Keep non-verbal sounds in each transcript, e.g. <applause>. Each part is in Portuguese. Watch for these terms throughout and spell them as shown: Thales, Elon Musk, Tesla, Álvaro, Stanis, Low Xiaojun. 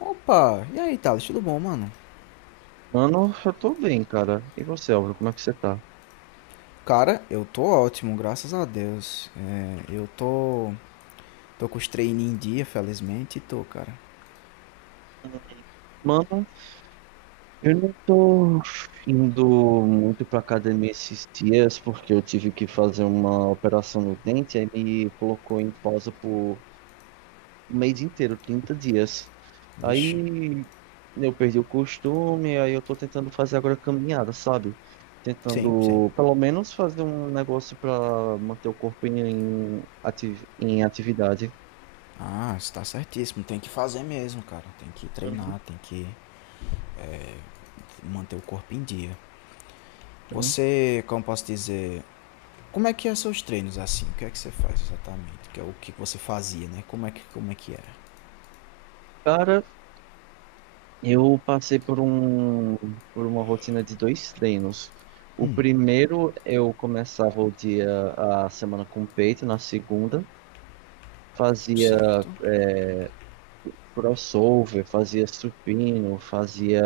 Opa, e aí, Thales? Tudo bom, mano? Mano, eu tô bem, cara. E você, Álvaro, como é que você tá? Cara, eu tô ótimo, graças a Deus. Tô com os treinos em dia, felizmente, e tô, cara. Mano, eu não tô indo muito pra academia esses dias porque eu tive que fazer uma operação no dente, aí me colocou em pausa por um mês inteiro, 30 dias. Vixe. Aí eu perdi o costume, aí eu tô tentando fazer agora caminhada, sabe? Sim, sim. Tentando pelo menos fazer um negócio pra manter o corpo em atividade. Ah, você tá certíssimo. Tem que fazer mesmo, cara. Tem que Uhum, treinar, tem que manter o corpo em dia. uhum. Você, como posso dizer, como é que é seus treinos assim? O que é que você faz exatamente? Que é o que você fazia, né? Como é que era? Cara, eu passei por uma rotina de dois treinos. O primeiro, eu começava o dia, a semana com peito, na segunda, fazia Certo. crossover, fazia supino, fazia,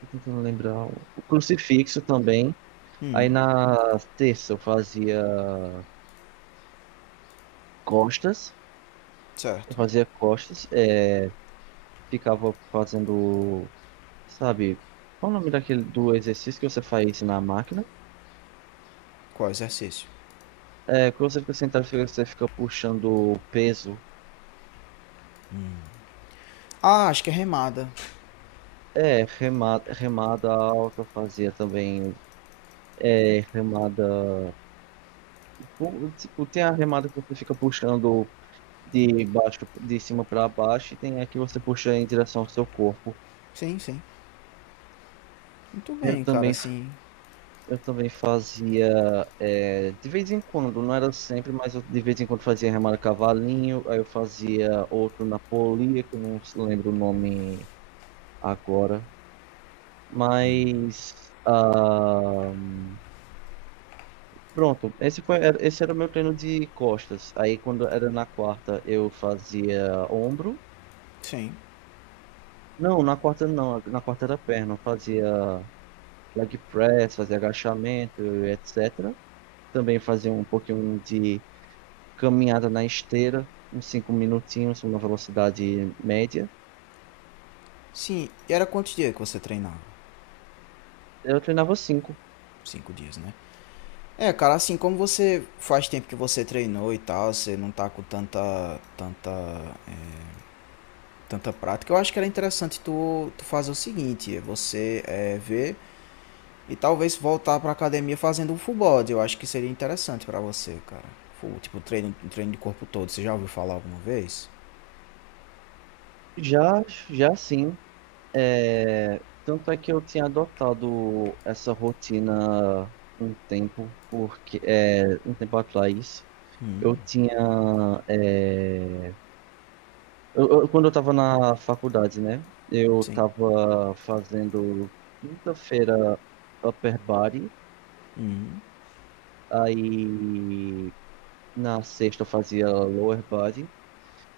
tô tentando lembrar, o crucifixo também. Aí Hum, na terça costas, eu certo. fazia costas, é, ficava fazendo, sabe, qual o nome daquele, do exercício que você faz na máquina? Qual exercício? É, quando você fica sentado, você fica puxando o peso. Ah, acho que é remada. É, remada, remada alta eu fazia também. É, remada. Tipo, tem a remada que você fica puxando de baixo, de cima para baixo, e tem a que você puxa em direção ao seu corpo. Sim, sim. Muito Eu bem, cara, também, f- assim, eu também fazia, é, de vez em quando, não era sempre, mas eu de vez em quando fazia remada cavalinho, aí eu fazia outro na polia, que eu não se lembro o nome agora, mas. Pronto, esse era o meu treino de costas. Aí quando era na quarta eu fazia ombro. sim. Não, na quarta não, na quarta era perna. Eu fazia leg press, fazia agachamento, etc. Também fazia um pouquinho de caminhada na esteira, uns 5 minutinhos, uma velocidade média. Sim, e era quantos dias que você treinava? Eu treinava cinco. Cinco dias, né? É, cara, assim, como você faz tempo que você treinou e tal, você não tá com tanta, é, tanta prática, eu acho que era interessante tu fazer o seguinte, ver e talvez voltar pra academia fazendo um full body, eu acho que seria interessante pra você, cara. Full, tipo, treino de corpo todo, você já ouviu falar alguma vez? Já, já sim. É, tanto é que eu tinha adotado essa rotina um tempo, porque é, um tempo atrás eu Hum, tinha é, quando eu estava na faculdade, né? Eu sim. estava fazendo quinta-feira upper body, Hum. aí na sexta eu fazia lower body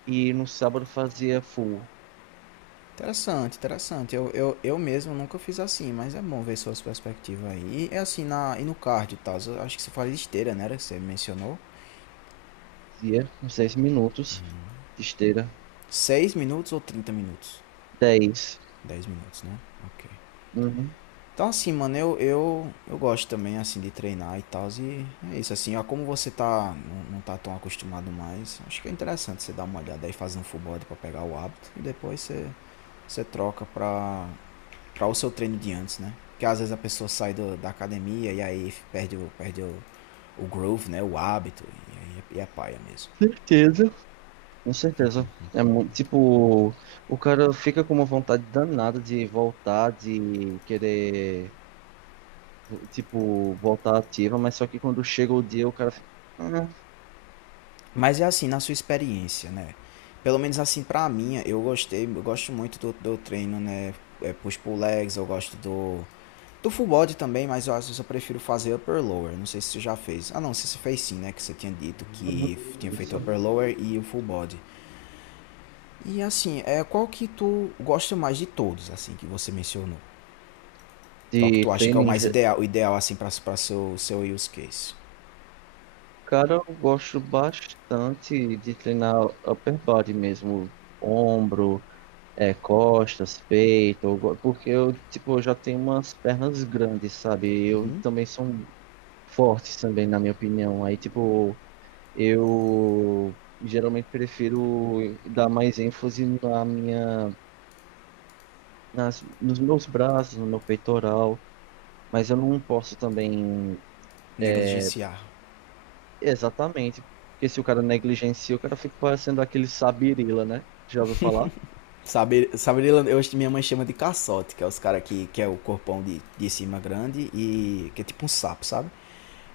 e no sábado eu fazia full, Interessante, interessante. Eu mesmo nunca fiz assim, mas é bom ver suas perspectivas aí. E é assim, na, e no card e tal, eu acho que você fala de esteira, né? Era que você mencionou. dia, uns 10 minutos de esteira, 6 minutos ou 30 minutos? dez. 10 minutos, né? Ok. Uhum. Então assim, mano, eu gosto também, assim, de treinar e tal, e é isso, assim, ó, como você tá, não, não tá tão acostumado mais, acho que é interessante você dar uma olhada aí, fazer um full body pra pegar o hábito, e depois você, você troca pra, para o seu treino de antes, né? Porque às vezes a pessoa sai do, da academia e aí perde o, perde o groove, né? O hábito e, aí é paia mesmo. <laughs> Com certeza. É muito, tipo, o cara fica com uma vontade danada de voltar, de querer, tipo, voltar ativa, mas só que quando chega o dia, o cara fica, ah. Mas é assim, na sua experiência, né? Pelo menos assim pra mim, eu gostei, eu gosto muito do, do treino, né? É, push pull legs, eu gosto do full body também, mas eu às vezes eu prefiro fazer upper lower. Não sei se você já fez. Ah, não, se você fez sim, né? Que você tinha dito Uhum, que tinha feito isso. upper lower e o full body. E assim, é qual que tu gosta mais de todos, assim, que você mencionou? De Qual que tu acha que é treino, o mais ideal, o ideal assim para seu use case? cara, eu gosto bastante de treinar upper body mesmo, ombro, é, costas, peito, porque eu, tipo, eu já tenho umas pernas grandes, sabe? Eu Uhum. também sou fortes também, na minha opinião. Aí, tipo, eu geralmente prefiro dar mais ênfase na minha, nas, nos meus braços, no meu peitoral, mas eu não posso também Negligenciar. exatamente, porque se o cara negligencia, o cara fica parecendo aquele sabirila, né? Já ouviu falar? Saber, saber, eu, minha mãe chama de caçote, que é os caras que é o corpão de cima grande e que é tipo um sapo, sabe?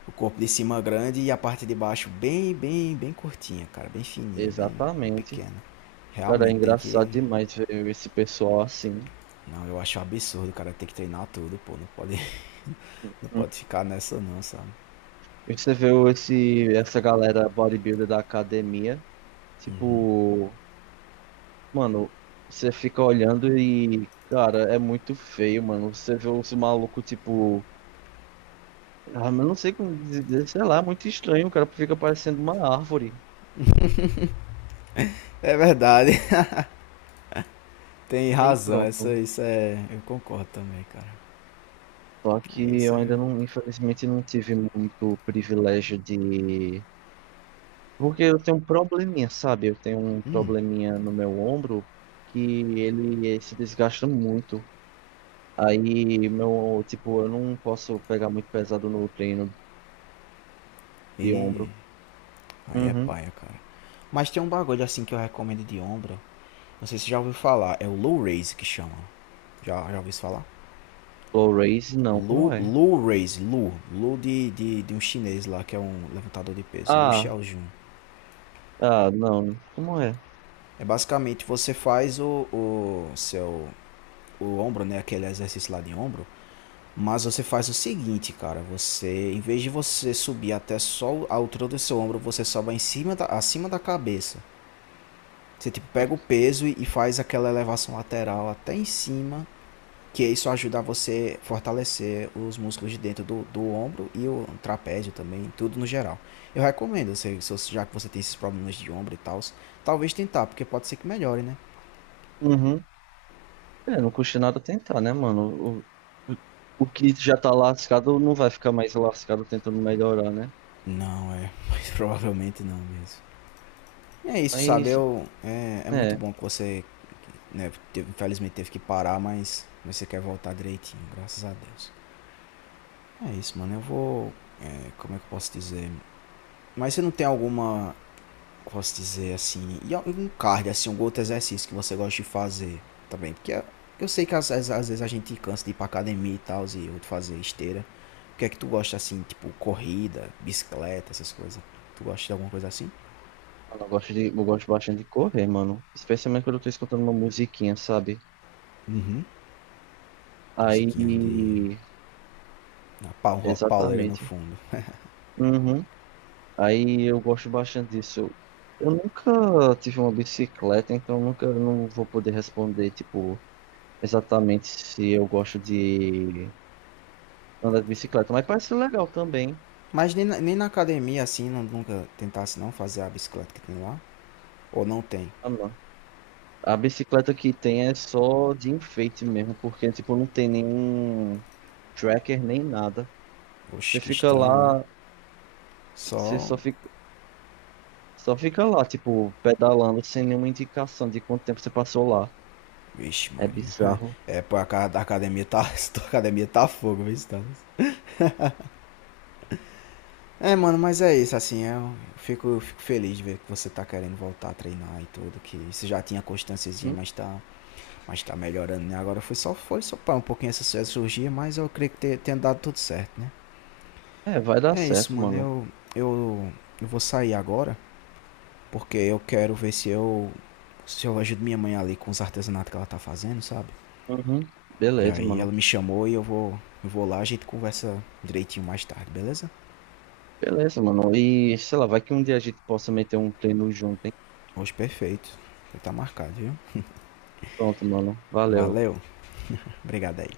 O corpo de cima grande e a parte de baixo bem curtinha, cara, bem fininha, bem, bem Exatamente. pequena. Cara, é Realmente tem engraçado que demais ver esse pessoal assim. não, eu acho um absurdo, cara, ter que treinar tudo, pô, não pode, <laughs> não Uhum. pode ficar nessa não, sabe? E você vê esse, essa galera bodybuilder da academia, Uhum. tipo, mano, você fica olhando e, cara, é muito feio, mano. Você vê os malucos, tipo. Ah, mas não sei como dizer, sei lá, é muito estranho. O cara fica parecendo uma árvore. É verdade, <laughs> tem Aí razão, essa, pronto. isso é, eu concordo também, cara. Só É que isso eu aí. ainda não, infelizmente, não tive muito privilégio de. Porque eu tenho um probleminha, sabe? Eu tenho um Hum, probleminha no meu ombro que ele se desgasta muito. Aí, meu, tipo, eu não posso pegar muito pesado no treino de e ombro. aí é Uhum. paia, cara. Mas tem um bagulho assim que eu recomendo de ombro. Não sei se você já ouviu falar, é o low raise que chama. Já, já ouviu falar? Blu-rays, não, Low, como é? low raise, low. Low de um chinês lá que é um levantador de peso, low Ah, Xiaojun. ah, não, como é? É basicamente você faz o seu o ombro, né, aquele exercício lá de ombro, mas você faz o seguinte, cara, você em vez de você subir até só a altura do seu ombro, você sobe em cima da, acima da cabeça. Você tipo pega o peso e faz aquela elevação lateral até em cima, que isso ajuda você a fortalecer os músculos de dentro do, do ombro e o trapézio também, tudo no geral. Eu recomendo, se, já que você tem esses problemas de ombro e tal, talvez tentar, porque pode ser que melhore, né? Uhum. É, não custa nada tentar, né, mano? O, o, o que já tá lascado não vai ficar mais lascado tentando melhorar, né? Não, é, <laughs> mas provavelmente não mesmo. É isso, sabe? Mas, Eu, é, é muito é, bom que você, né, teve- infelizmente teve que parar, mas você quer voltar direitinho, graças a Deus. É isso, mano. Eu vou. É, como é que eu posso dizer? Mas você não tem alguma, posso dizer assim, e algum cardio, assim, algum outro exercício que você gosta de fazer também? Porque eu- sei que às, às- às vezes a gente cansa de ir pra academia e tal, e eu de fazer esteira. O que é que tu gosta assim, tipo corrida, bicicleta, essas coisas? Tu gosta de alguma coisa assim? mano, eu gosto de, eu gosto bastante de correr, mano. Especialmente quando eu tô escutando uma musiquinha, sabe? Uhum. Musiquinha de. Aí, Uma pau- um rock pauleira no exatamente. fundo. Uhum. Aí eu gosto bastante disso. Eu nunca tive uma bicicleta, então eu não vou poder responder, tipo, exatamente se eu gosto de andar de bicicleta, mas parece legal também. Mas nem na academia assim, não, nunca tentasse não fazer a bicicleta que tem lá? Ou não tem? Ah, não. A bicicleta que tem é só de enfeite mesmo, porque tipo não tem nenhum tracker nem nada. Você Oxe, que fica lá, estranho, né? você Só. só fica lá, tipo, pedalando sem nenhuma indicação de quanto tempo você passou lá. Vixe, É Maria. bizarro. É, pô, a, ca- a academia tá. <laughs> A academia tá fogo, viu, Stanis? É, mano, mas é isso, assim, eu fico feliz de ver que você tá querendo voltar a treinar e tudo, que você já tinha constânciazinha, Uhum. mas tá melhorando, né? Agora foi só pra um pouquinho essa essa cirurgia, mas eu creio que te- tenha dado tudo certo, né? É, vai dar É isso, certo, mano, mano. Eu, eu vou sair agora, porque eu quero ver se eu ajudo minha mãe ali com os artesanatos que ela tá fazendo, sabe? Uhum. E Beleza, aí mano. ela me chamou e eu vou lá, a gente conversa direitinho mais tarde, beleza? Beleza, mano. E sei lá, vai que um dia a gente possa meter um treino junto, hein? Hoje perfeito. Ele tá marcado, viu? Pronto, mano. Valeu. Valeu. Obrigado aí.